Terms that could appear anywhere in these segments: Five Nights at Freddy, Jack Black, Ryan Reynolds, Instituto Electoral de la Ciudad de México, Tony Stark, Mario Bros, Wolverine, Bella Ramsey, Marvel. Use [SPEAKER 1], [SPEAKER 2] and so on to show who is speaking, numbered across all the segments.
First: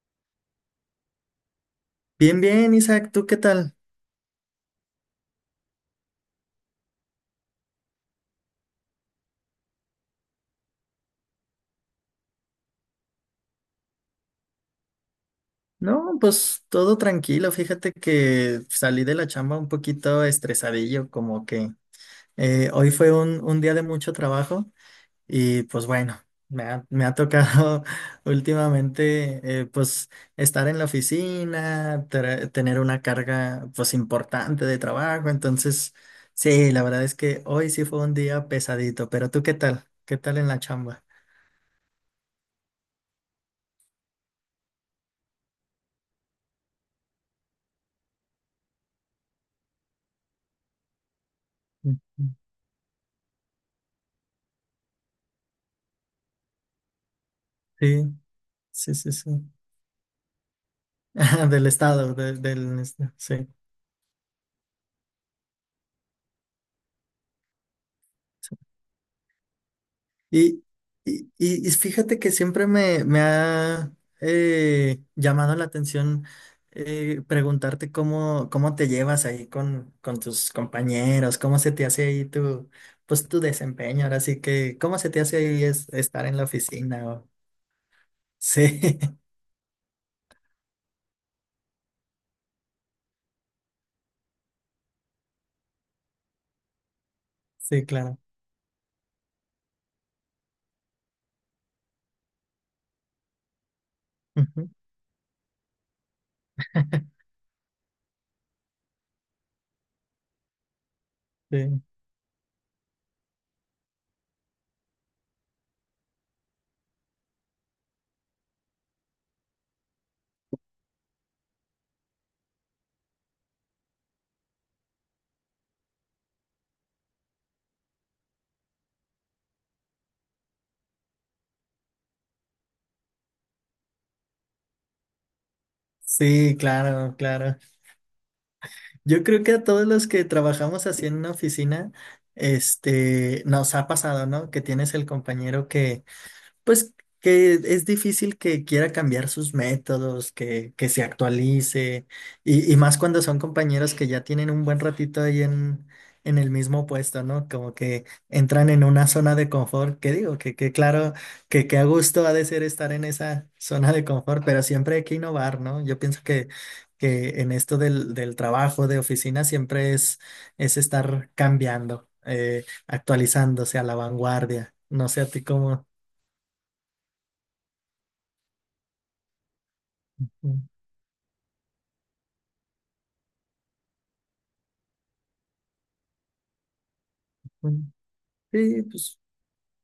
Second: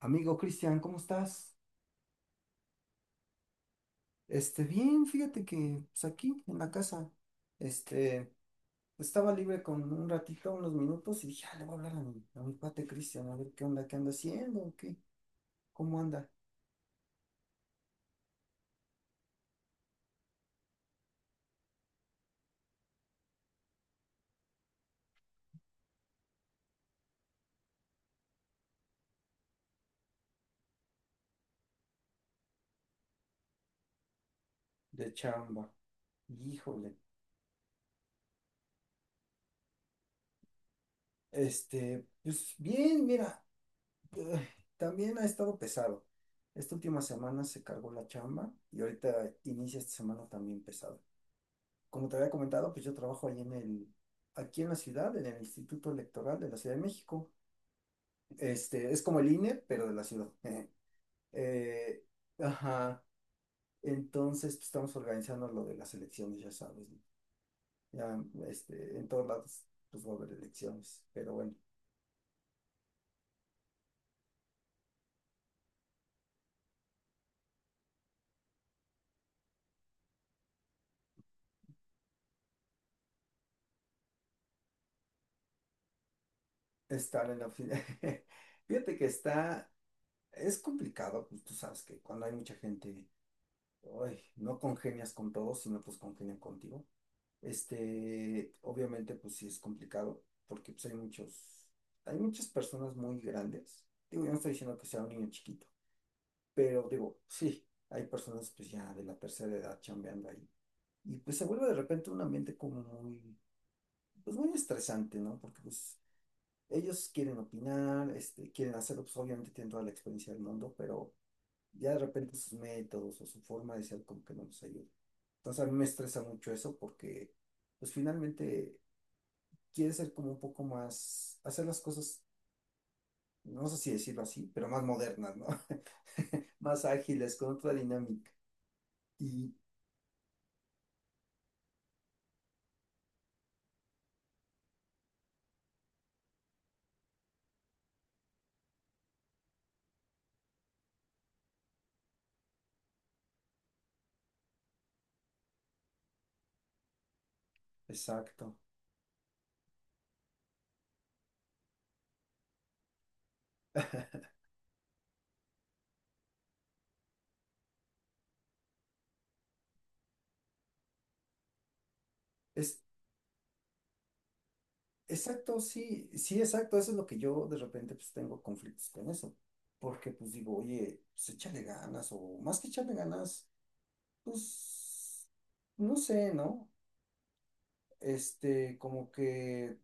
[SPEAKER 1] Amigo Cristian, ¿cómo estás?
[SPEAKER 2] Bien, bien, Isaac, ¿tú qué tal?
[SPEAKER 1] Bien, fíjate que pues aquí en la casa, este, estaba libre con un ratito, unos minutos y dije, ah, le voy a hablar a mi cuate Cristian, a ver qué onda, qué anda haciendo, o qué, cómo
[SPEAKER 2] No,
[SPEAKER 1] anda
[SPEAKER 2] pues todo tranquilo. Fíjate que salí de la chamba un poquito estresadillo, como que hoy fue un día de mucho trabajo y pues bueno, me ha tocado últimamente pues estar en la oficina, tener una carga pues importante de
[SPEAKER 1] de
[SPEAKER 2] trabajo.
[SPEAKER 1] chamba.
[SPEAKER 2] Entonces, sí, la
[SPEAKER 1] Híjole,
[SPEAKER 2] verdad es que hoy sí fue un día pesadito, pero ¿tú qué tal? ¿Qué tal en la chamba?
[SPEAKER 1] pues bien, mira, eh, también ha estado pesado. Esta última semana se cargó la chamba y ahorita inicia esta semana también pesado.
[SPEAKER 2] Ujú.
[SPEAKER 1] Como te había comentado, pues yo trabajo ahí aquí en la ciudad, en el Instituto Electoral de la Ciudad de México.
[SPEAKER 2] Sí, sí,
[SPEAKER 1] Es
[SPEAKER 2] sí,
[SPEAKER 1] como
[SPEAKER 2] sí.
[SPEAKER 1] el INE, pero de la ciudad.
[SPEAKER 2] Del
[SPEAKER 1] Eh,
[SPEAKER 2] estado, del,
[SPEAKER 1] ajá.
[SPEAKER 2] este, sí.
[SPEAKER 1] Entonces, pues, estamos organizando lo de las elecciones, ya sabes, ¿no? Ya,
[SPEAKER 2] Sí.
[SPEAKER 1] en todos lados, pues va a haber
[SPEAKER 2] Y,
[SPEAKER 1] elecciones.
[SPEAKER 2] y,
[SPEAKER 1] Pero bueno,
[SPEAKER 2] y- y fíjate que me ha llamado la atención preguntarte cómo te llevas ahí con tus compañeros, cómo se te hace ahí tu, pues, tu desempeño. Ahora sí que, cómo se te hace ahí estar en la oficina. O-
[SPEAKER 1] estar en la fila. Fíjate
[SPEAKER 2] Sí,
[SPEAKER 1] que está, es complicado, pues tú sabes que cuando hay mucha gente, uy, no congenias con todos, sino pues congenian contigo.
[SPEAKER 2] sí, claro.
[SPEAKER 1] Obviamente, pues sí es complicado, porque pues hay muchas personas muy grandes. Digo, yo no estoy
[SPEAKER 2] Ujú.
[SPEAKER 1] diciendo que sea un niño chiquito, pero digo, sí, hay personas pues ya de la tercera edad chambeando ahí. Y pues se vuelve de
[SPEAKER 2] Sí,
[SPEAKER 1] repente un ambiente como muy, pues muy estresante, ¿no? Porque pues ellos quieren opinar, quieren hacerlo, pues obviamente tienen toda la experiencia del mundo, pero ya de repente sus métodos o su forma de ser como que no nos ayuda. Entonces a mí me estresa mucho eso porque pues finalmente quiere ser como un poco más, hacer las cosas, no sé si decirlo así, pero más modernas, ¿no?
[SPEAKER 2] sí,
[SPEAKER 1] Más
[SPEAKER 2] claro,
[SPEAKER 1] ágiles, con
[SPEAKER 2] claro.
[SPEAKER 1] otra dinámica.
[SPEAKER 2] Yo creo que
[SPEAKER 1] Y
[SPEAKER 2] a todos los que trabajamos así en una oficina, este, nos ha pasado, ¿no? Que tienes el compañero que pues que es difícil que quiera cambiar sus métodos, que se actualice, y más cuando son compañeros que ya tienen un buen ratito ahí en el mismo puesto, ¿no? Como que
[SPEAKER 1] exacto.
[SPEAKER 2] entran en una zona de confort, que digo, que claro, que a gusto ha de ser estar en esa zona de confort, pero siempre hay que innovar, ¿no? Yo pienso que en esto del, del trabajo de oficina siempre es estar cambiando,
[SPEAKER 1] Es,
[SPEAKER 2] actualizándose a la vanguardia. No sé a ti
[SPEAKER 1] exacto,
[SPEAKER 2] cómo.
[SPEAKER 1] sí, sí, exacto. Eso es lo que yo de repente pues tengo conflictos con eso. Porque pues digo, oye, pues échale ganas o más que echarle ganas, pues, no sé, ¿no?
[SPEAKER 2] Mm,
[SPEAKER 1] Este,
[SPEAKER 2] Sí,
[SPEAKER 1] como
[SPEAKER 2] pues
[SPEAKER 1] que,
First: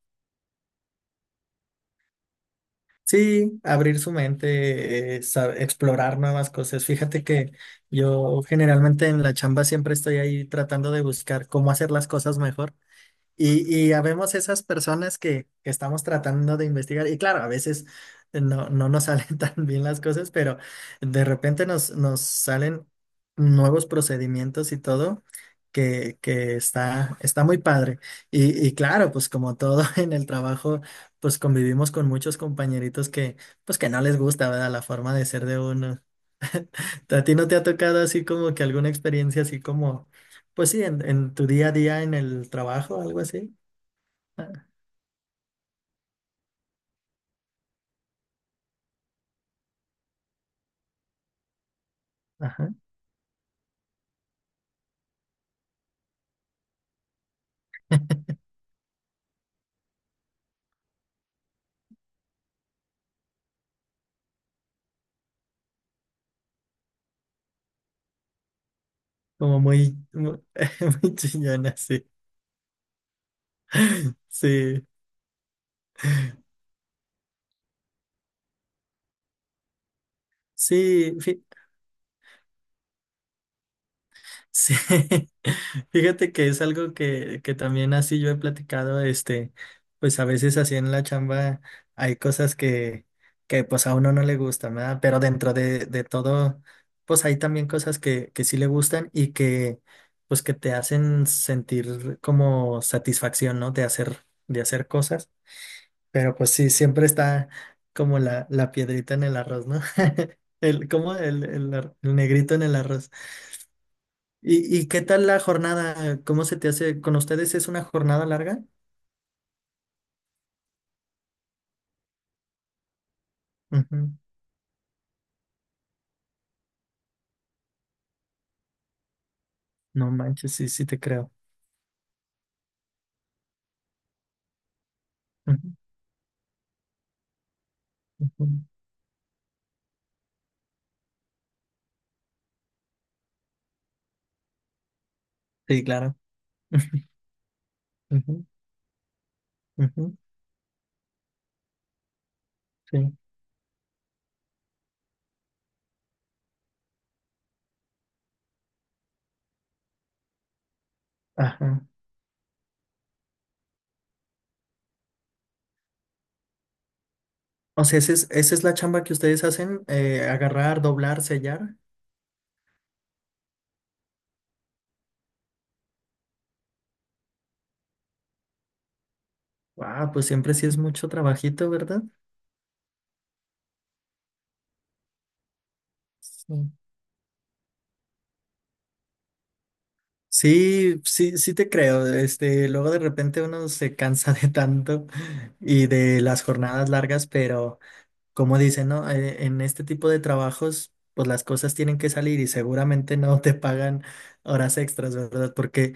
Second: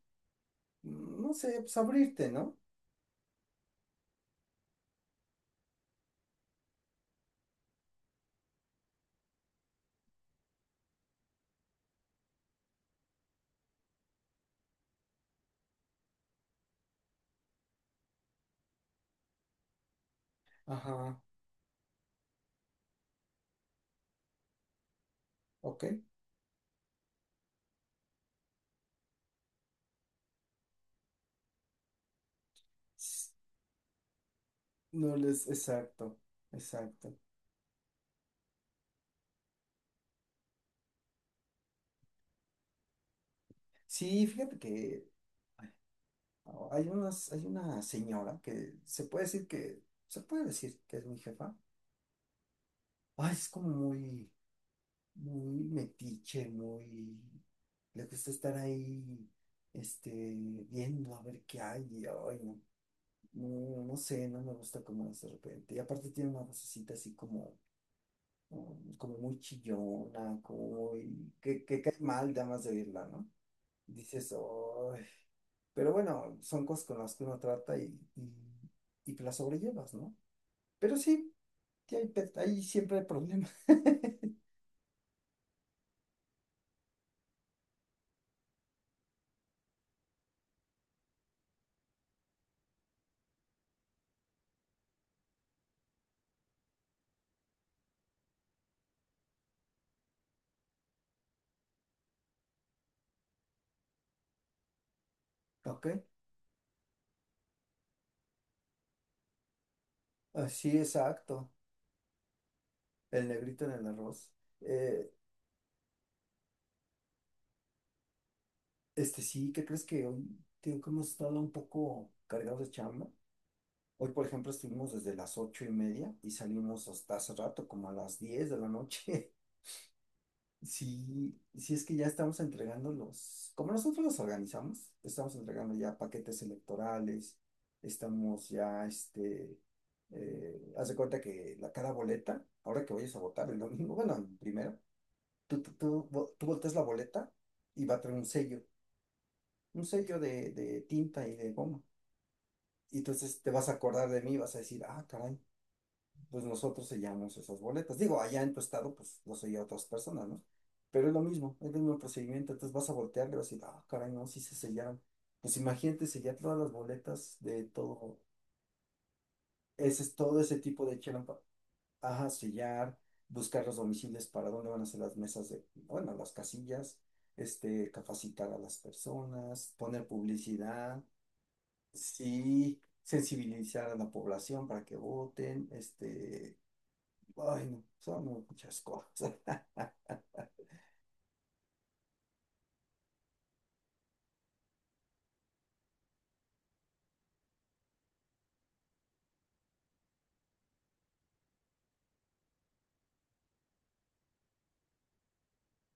[SPEAKER 1] no sé, pues abrirte, ¿no?
[SPEAKER 2] sí, abrir su mente, explorar nuevas cosas. Fíjate que yo generalmente en la chamba siempre estoy ahí tratando de buscar cómo hacer las cosas mejor. Y habemos esas personas que estamos tratando de investigar. Y claro, a veces no nos salen tan bien las cosas, pero
[SPEAKER 1] Ajá,
[SPEAKER 2] de repente nos salen nuevos procedimientos y todo
[SPEAKER 1] ok.
[SPEAKER 2] que está, está muy padre. Y claro, pues como todo en el trabajo, pues convivimos con muchos compañeritos
[SPEAKER 1] S-
[SPEAKER 2] que, pues que no les gusta, ¿verdad? La
[SPEAKER 1] No
[SPEAKER 2] forma de ser
[SPEAKER 1] les,
[SPEAKER 2] de uno.
[SPEAKER 1] exacto, exacto.
[SPEAKER 2] ¿A ti no te ha tocado así como que alguna experiencia así como, pues sí, en tu día a día en el trabajo, algo así?
[SPEAKER 1] Sí, fíjate que oh, hay una señora que se puede decir se puede decir que es mi jefa.
[SPEAKER 2] Ajá.
[SPEAKER 1] Ay, es como muy, muy metiche, muy, le gusta estar ahí, este, viendo a ver qué hay, y ay, no, no, no sé, no me gusta cómo es de repente. Y aparte tiene una vocecita así como, como muy
[SPEAKER 2] Como muy,
[SPEAKER 1] chillona,
[SPEAKER 2] muy,
[SPEAKER 1] como
[SPEAKER 2] muy
[SPEAKER 1] muy,
[SPEAKER 2] chillona,
[SPEAKER 1] que cae
[SPEAKER 2] sí.
[SPEAKER 1] mal, nada más de oírla, ¿no? Dices,
[SPEAKER 2] Sí,
[SPEAKER 1] "Ay". Pero bueno, son cosas con las que uno trata y, y que las sobrellevas, ¿no? Pero
[SPEAKER 2] sí,
[SPEAKER 1] sí,
[SPEAKER 2] fí-
[SPEAKER 1] hay siempre hay problemas.
[SPEAKER 2] sí. Fíjate que es algo que también así yo he platicado, este, pues a veces así en la chamba hay cosas que pues a uno no le gustan, ¿verdad? Pero dentro de todo, pues hay también cosas que sí le gustan y que pues que te hacen sentir como satisfacción, ¿no? De hacer cosas.
[SPEAKER 1] Ok,
[SPEAKER 2] Pero pues sí, siempre está como la piedrita en el arroz, ¿no?
[SPEAKER 1] ah, sí,
[SPEAKER 2] El, ¿cómo? El,
[SPEAKER 1] exacto.
[SPEAKER 2] el negrito en el arroz.
[SPEAKER 1] El negrito en el arroz.
[SPEAKER 2] ¿Y qué
[SPEAKER 1] Eh,
[SPEAKER 2] tal la jornada? ¿Cómo se te hace? ¿Con ustedes es una jornada larga?
[SPEAKER 1] este sí, ¿qué crees que hoy, tío, que hemos estado un poco cargados de chamba? Hoy,
[SPEAKER 2] Ujú.
[SPEAKER 1] por ejemplo, estuvimos desde las 8:30 y salimos hasta hace rato, como a las 10 de la noche.
[SPEAKER 2] No manches, sí, sí te creo.
[SPEAKER 1] Sí, sí es que ya estamos entregando los, como nosotros los organizamos, estamos
[SPEAKER 2] Ujú,
[SPEAKER 1] entregando ya paquetes electorales, estamos
[SPEAKER 2] ujú.
[SPEAKER 1] ya, haz de cuenta que la, cada boleta, ahora que vayas a votar el domingo, bueno, el primero,
[SPEAKER 2] Sí, claro.
[SPEAKER 1] tú volteas la boleta y va a tener
[SPEAKER 2] Ujú,
[SPEAKER 1] un
[SPEAKER 2] ujú.
[SPEAKER 1] sello de tinta y de goma. Y
[SPEAKER 2] Sí.
[SPEAKER 1] entonces te vas a acordar de mí, vas a decir, ah, caray, pues nosotros sellamos esas boletas. Digo, allá en tu estado, pues lo sella otras personas, ¿no? Pero es lo mismo, es el
[SPEAKER 2] Ajá.
[SPEAKER 1] mismo procedimiento. Entonces vas a voltear y vas a decir, ah, caray, no, sí se sellaron. Pues imagínate sellar todas las boletas de
[SPEAKER 2] O sea, esa es la chamba que ustedes hacen,
[SPEAKER 1] todo ese
[SPEAKER 2] agarrar,
[SPEAKER 1] tipo de
[SPEAKER 2] doblar,
[SPEAKER 1] chelampa.
[SPEAKER 2] sellar.
[SPEAKER 1] Ajá, sellar, buscar los domicilios para dónde van a ser las mesas de, bueno, las casillas, capacitar a las personas, poner
[SPEAKER 2] Ah, pues siempre sí es
[SPEAKER 1] publicidad,
[SPEAKER 2] mucho trabajito, ¿verdad?
[SPEAKER 1] sí, sensibilizar a la población para que voten, este.
[SPEAKER 2] Sí.
[SPEAKER 1] Ay, no, son muchas cosas.
[SPEAKER 2] Sí, sí, sí te creo. Este, luego de repente uno se cansa de tanto y de las jornadas largas, pero como dicen, ¿no? En este tipo de trabajos, pues las cosas tienen que salir y seguramente no te pagan horas extras, ¿verdad? Porque,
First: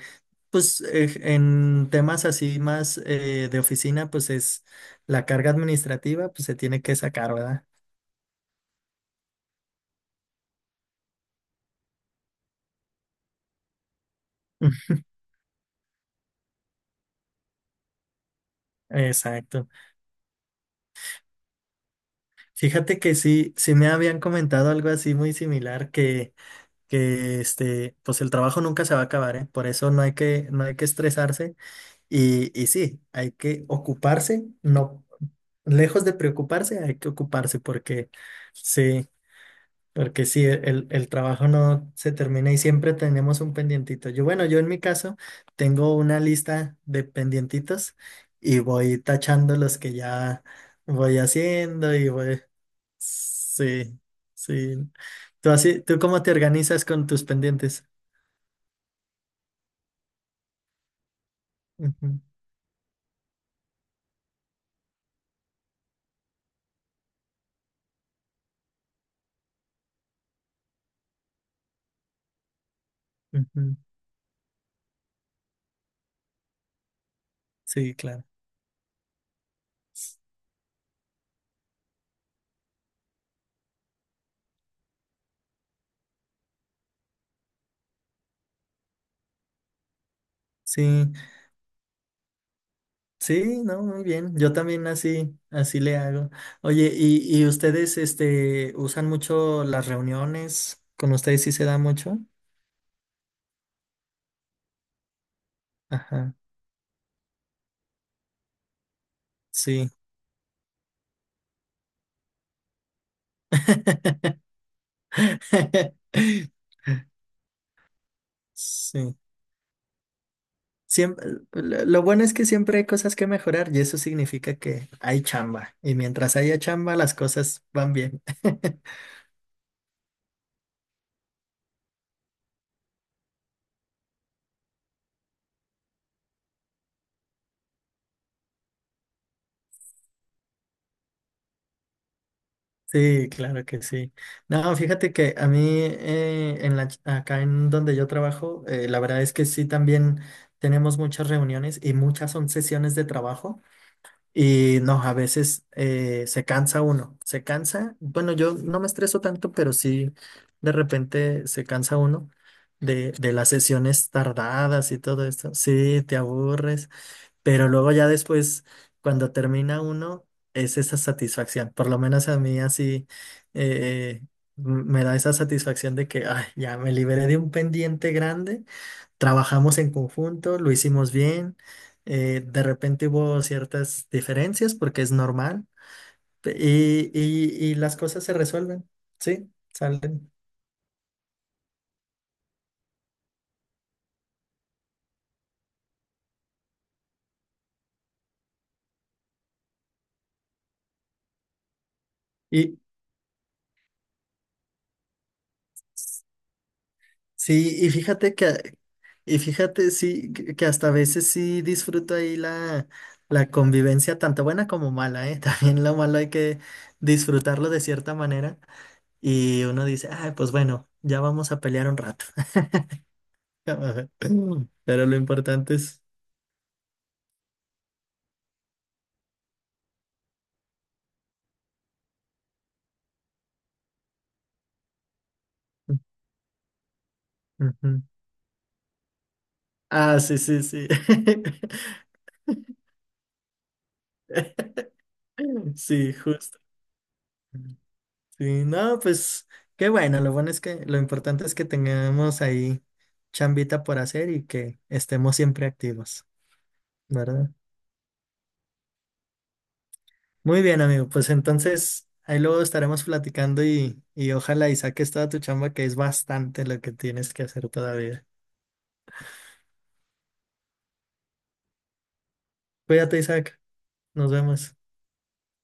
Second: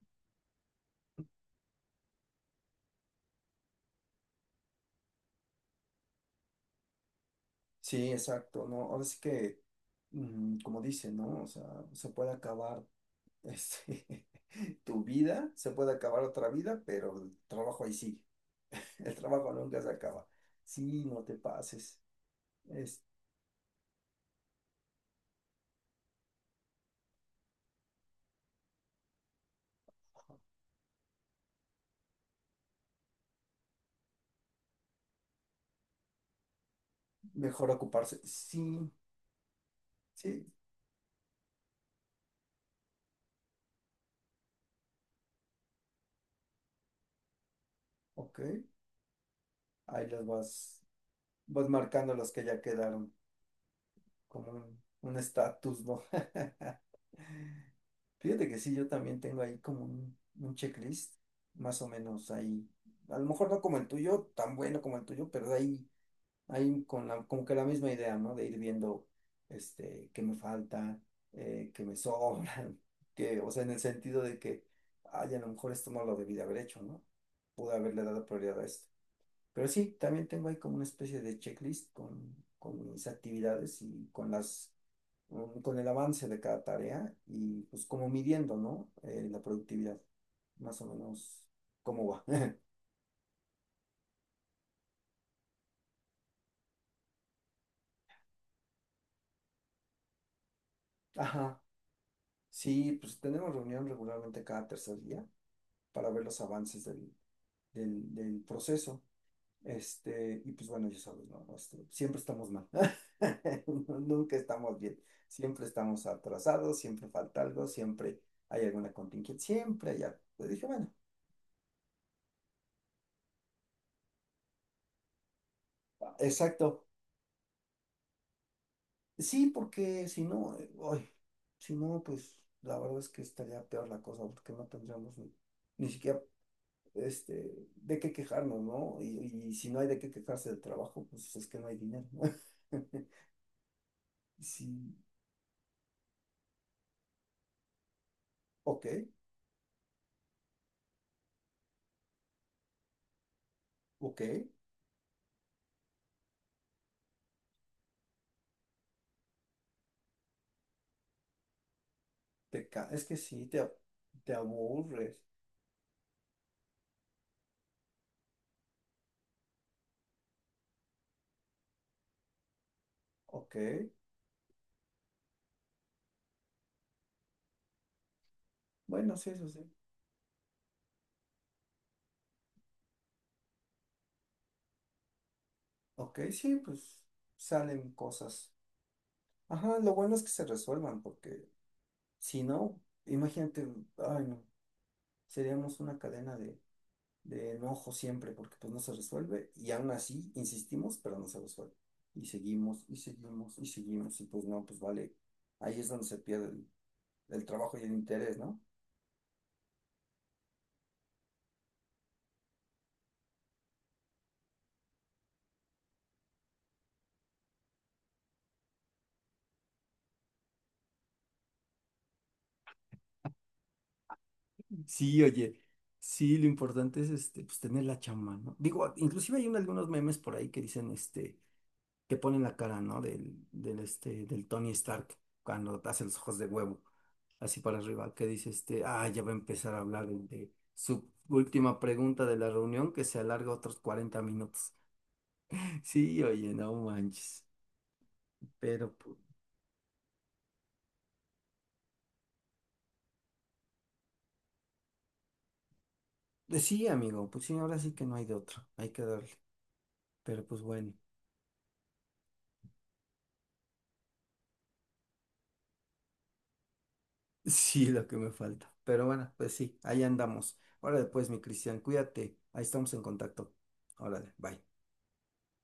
[SPEAKER 2] pues, en temas así más de oficina, pues es la carga administrativa, pues se tiene que sacar, ¿verdad?
[SPEAKER 1] Sí, exacto, ¿no? Ahora sí que, como dicen, ¿no? O sea, se puede acabar este, tu vida, se puede acabar otra vida, pero el trabajo ahí sigue. El trabajo
[SPEAKER 2] Exacto.
[SPEAKER 1] nunca se acaba. Sí, no te pases.
[SPEAKER 2] Fíjate
[SPEAKER 1] Es
[SPEAKER 2] que sí, sí me habían comentado algo así muy similar que este, pues el trabajo nunca se va a acabar, ¿eh? Por eso no hay que, no hay que estresarse y sí, hay que ocuparse, no, lejos de preocuparse, hay que ocuparse
[SPEAKER 1] mejor ocuparse. Sí,
[SPEAKER 2] sí, porque sí,
[SPEAKER 1] sí,
[SPEAKER 2] el trabajo no se termina y siempre tenemos un pendientito. Yo, bueno, yo en mi caso tengo una lista de pendientitos
[SPEAKER 1] ok.
[SPEAKER 2] y voy tachando los que
[SPEAKER 1] Ahí las
[SPEAKER 2] ya
[SPEAKER 1] vas,
[SPEAKER 2] voy
[SPEAKER 1] vas
[SPEAKER 2] haciendo y
[SPEAKER 1] marcando los
[SPEAKER 2] voy,
[SPEAKER 1] que ya quedaron,
[SPEAKER 2] sí,
[SPEAKER 1] como
[SPEAKER 2] sí.
[SPEAKER 1] un
[SPEAKER 2] ¿Tú
[SPEAKER 1] estatus,
[SPEAKER 2] así, tú
[SPEAKER 1] ¿no?
[SPEAKER 2] cómo te organizas con tus pendientes?
[SPEAKER 1] Fíjate que sí, yo también tengo ahí como un checklist, más o
[SPEAKER 2] Ujú,
[SPEAKER 1] menos ahí. A lo mejor no como el tuyo, tan bueno como el tuyo, ahí con la, como que la misma idea, ¿no? De ir viendo, qué me falta, qué me sobra, que, o sea, en
[SPEAKER 2] ujú.
[SPEAKER 1] el sentido de que, ay, a lo mejor esto no lo debí de haber hecho, ¿no? Pude
[SPEAKER 2] Sí,
[SPEAKER 1] haberle
[SPEAKER 2] claro.
[SPEAKER 1] dado prioridad a esto. Pero sí, también tengo ahí como una especie de checklist con mis actividades y con las, con el avance de cada tarea y pues como midiendo, ¿no? La productividad, más o
[SPEAKER 2] Sí,
[SPEAKER 1] menos cómo va.
[SPEAKER 2] sí, no, muy bien. Yo también así, así le hago. Oye, ¿y ustedes, este, usan mucho las reuniones? ¿Con ustedes sí
[SPEAKER 1] Ajá,
[SPEAKER 2] se da mucho?
[SPEAKER 1] sí, pues tenemos reunión regularmente cada tercer día para ver
[SPEAKER 2] Ajá,
[SPEAKER 1] los avances del proceso.
[SPEAKER 2] sí.
[SPEAKER 1] Y pues bueno, ya sabes, ¿no? Siempre estamos mal. Nunca estamos bien. Siempre estamos atrasados, siempre falta algo, siempre hay alguna
[SPEAKER 2] Sí.
[SPEAKER 1] contingencia, siempre hay algo. Pues dije, bueno,
[SPEAKER 2] Siempre, lo bueno es que siempre hay cosas que mejorar y eso significa que hay chamba. Y mientras haya
[SPEAKER 1] exacto.
[SPEAKER 2] chamba, las cosas van bien.
[SPEAKER 1] Sí, porque si no, ay, si no, pues la verdad es que estaría peor la cosa, porque no tendríamos ni, ni siquiera de qué quejarnos, ¿no? Y si no hay de qué quejarse del trabajo, pues es que no hay dinero, ¿no?
[SPEAKER 2] Sí, claro que sí. No,
[SPEAKER 1] Sí,
[SPEAKER 2] fíjate que a mí en la, ch- acá en donde yo trabajo,
[SPEAKER 1] ok,
[SPEAKER 2] la verdad es que sí también tenemos muchas reuniones y muchas son sesiones de trabajo
[SPEAKER 1] ok.
[SPEAKER 2] y no, a veces se cansa uno, se cansa. Bueno, yo no me estreso tanto, pero sí de repente se cansa uno
[SPEAKER 1] Te ca- es que
[SPEAKER 2] de
[SPEAKER 1] sí,
[SPEAKER 2] las
[SPEAKER 1] te, a-
[SPEAKER 2] sesiones
[SPEAKER 1] te
[SPEAKER 2] tardadas y
[SPEAKER 1] aburres.
[SPEAKER 2] todo esto. Sí, te aburres. Pero luego ya después, cuando termina uno, es esa satisfacción. Por lo menos a mí así
[SPEAKER 1] Ok.
[SPEAKER 2] eh, me da esa satisfacción de que ay, ya me liberé de un pendiente grande,
[SPEAKER 1] Bueno, sí, eso sí.
[SPEAKER 2] trabajamos en conjunto, lo hicimos bien, de repente hubo ciertas diferencias porque es normal
[SPEAKER 1] Ok,
[SPEAKER 2] pe-
[SPEAKER 1] sí, pues
[SPEAKER 2] y
[SPEAKER 1] salen
[SPEAKER 2] las cosas se
[SPEAKER 1] cosas.
[SPEAKER 2] resuelven, ¿sí?
[SPEAKER 1] Ajá, lo bueno es que
[SPEAKER 2] Salen.
[SPEAKER 1] se resuelvan, porque si no, imagínate, ay no, seríamos una cadena de enojo siempre, porque pues no se resuelve, y aún así insistimos, pero no se resuelve. Y seguimos, y seguimos, y seguimos, y pues no, pues vale. Ahí es donde se pierde el trabajo
[SPEAKER 2] Sí,
[SPEAKER 1] y
[SPEAKER 2] y
[SPEAKER 1] el
[SPEAKER 2] fíjate
[SPEAKER 1] interés, ¿no?
[SPEAKER 2] que, y fíjate, sí, que hasta a veces sí disfruto ahí la, la convivencia, tanto buena como mala, ¿eh? También lo malo hay que disfrutarlo de cierta manera. Y uno dice, ay, pues bueno, ya vamos a pelear un rato. Pero lo
[SPEAKER 1] Sí, oye,
[SPEAKER 2] importante es.
[SPEAKER 1] sí, lo importante es pues tener la chamba, ¿no? Digo, inclusive algunos memes por ahí que dicen, que ponen la cara, ¿no? Del Tony Stark cuando hace los ojos de huevo, así para
[SPEAKER 2] Ujú.
[SPEAKER 1] arriba, que dice, ah, ya va a empezar a hablar
[SPEAKER 2] Ah,
[SPEAKER 1] el
[SPEAKER 2] sí,
[SPEAKER 1] de
[SPEAKER 2] sí, sí.
[SPEAKER 1] su última pregunta de la reunión que se alarga otros 40 minutos.
[SPEAKER 2] Sí,
[SPEAKER 1] Sí, oye,
[SPEAKER 2] justo.
[SPEAKER 1] no manches.
[SPEAKER 2] Sí,
[SPEAKER 1] Pero,
[SPEAKER 2] no,
[SPEAKER 1] pues,
[SPEAKER 2] pues qué bueno, lo bueno es que lo importante es que tengamos ahí chambita por hacer y que estemos siempre activos,
[SPEAKER 1] pues sí, amigo, pues
[SPEAKER 2] ¿verdad?
[SPEAKER 1] sí, ahora sí que no hay de otro, hay que darle. Pero pues
[SPEAKER 2] Muy bien,
[SPEAKER 1] bueno.
[SPEAKER 2] amigo, pues entonces ahí luego estaremos platicando y ojalá y saques toda tu chamba, que es bastante lo que tienes que hacer
[SPEAKER 1] Sí, lo que
[SPEAKER 2] todavía.
[SPEAKER 1] me falta. Pero bueno, pues sí, ahí andamos. Órale, pues, mi Cristian, cuídate. Ahí estamos en
[SPEAKER 2] Cuídate,
[SPEAKER 1] contacto.
[SPEAKER 2] Isaac, nos
[SPEAKER 1] Órale, bye.
[SPEAKER 2] vemos.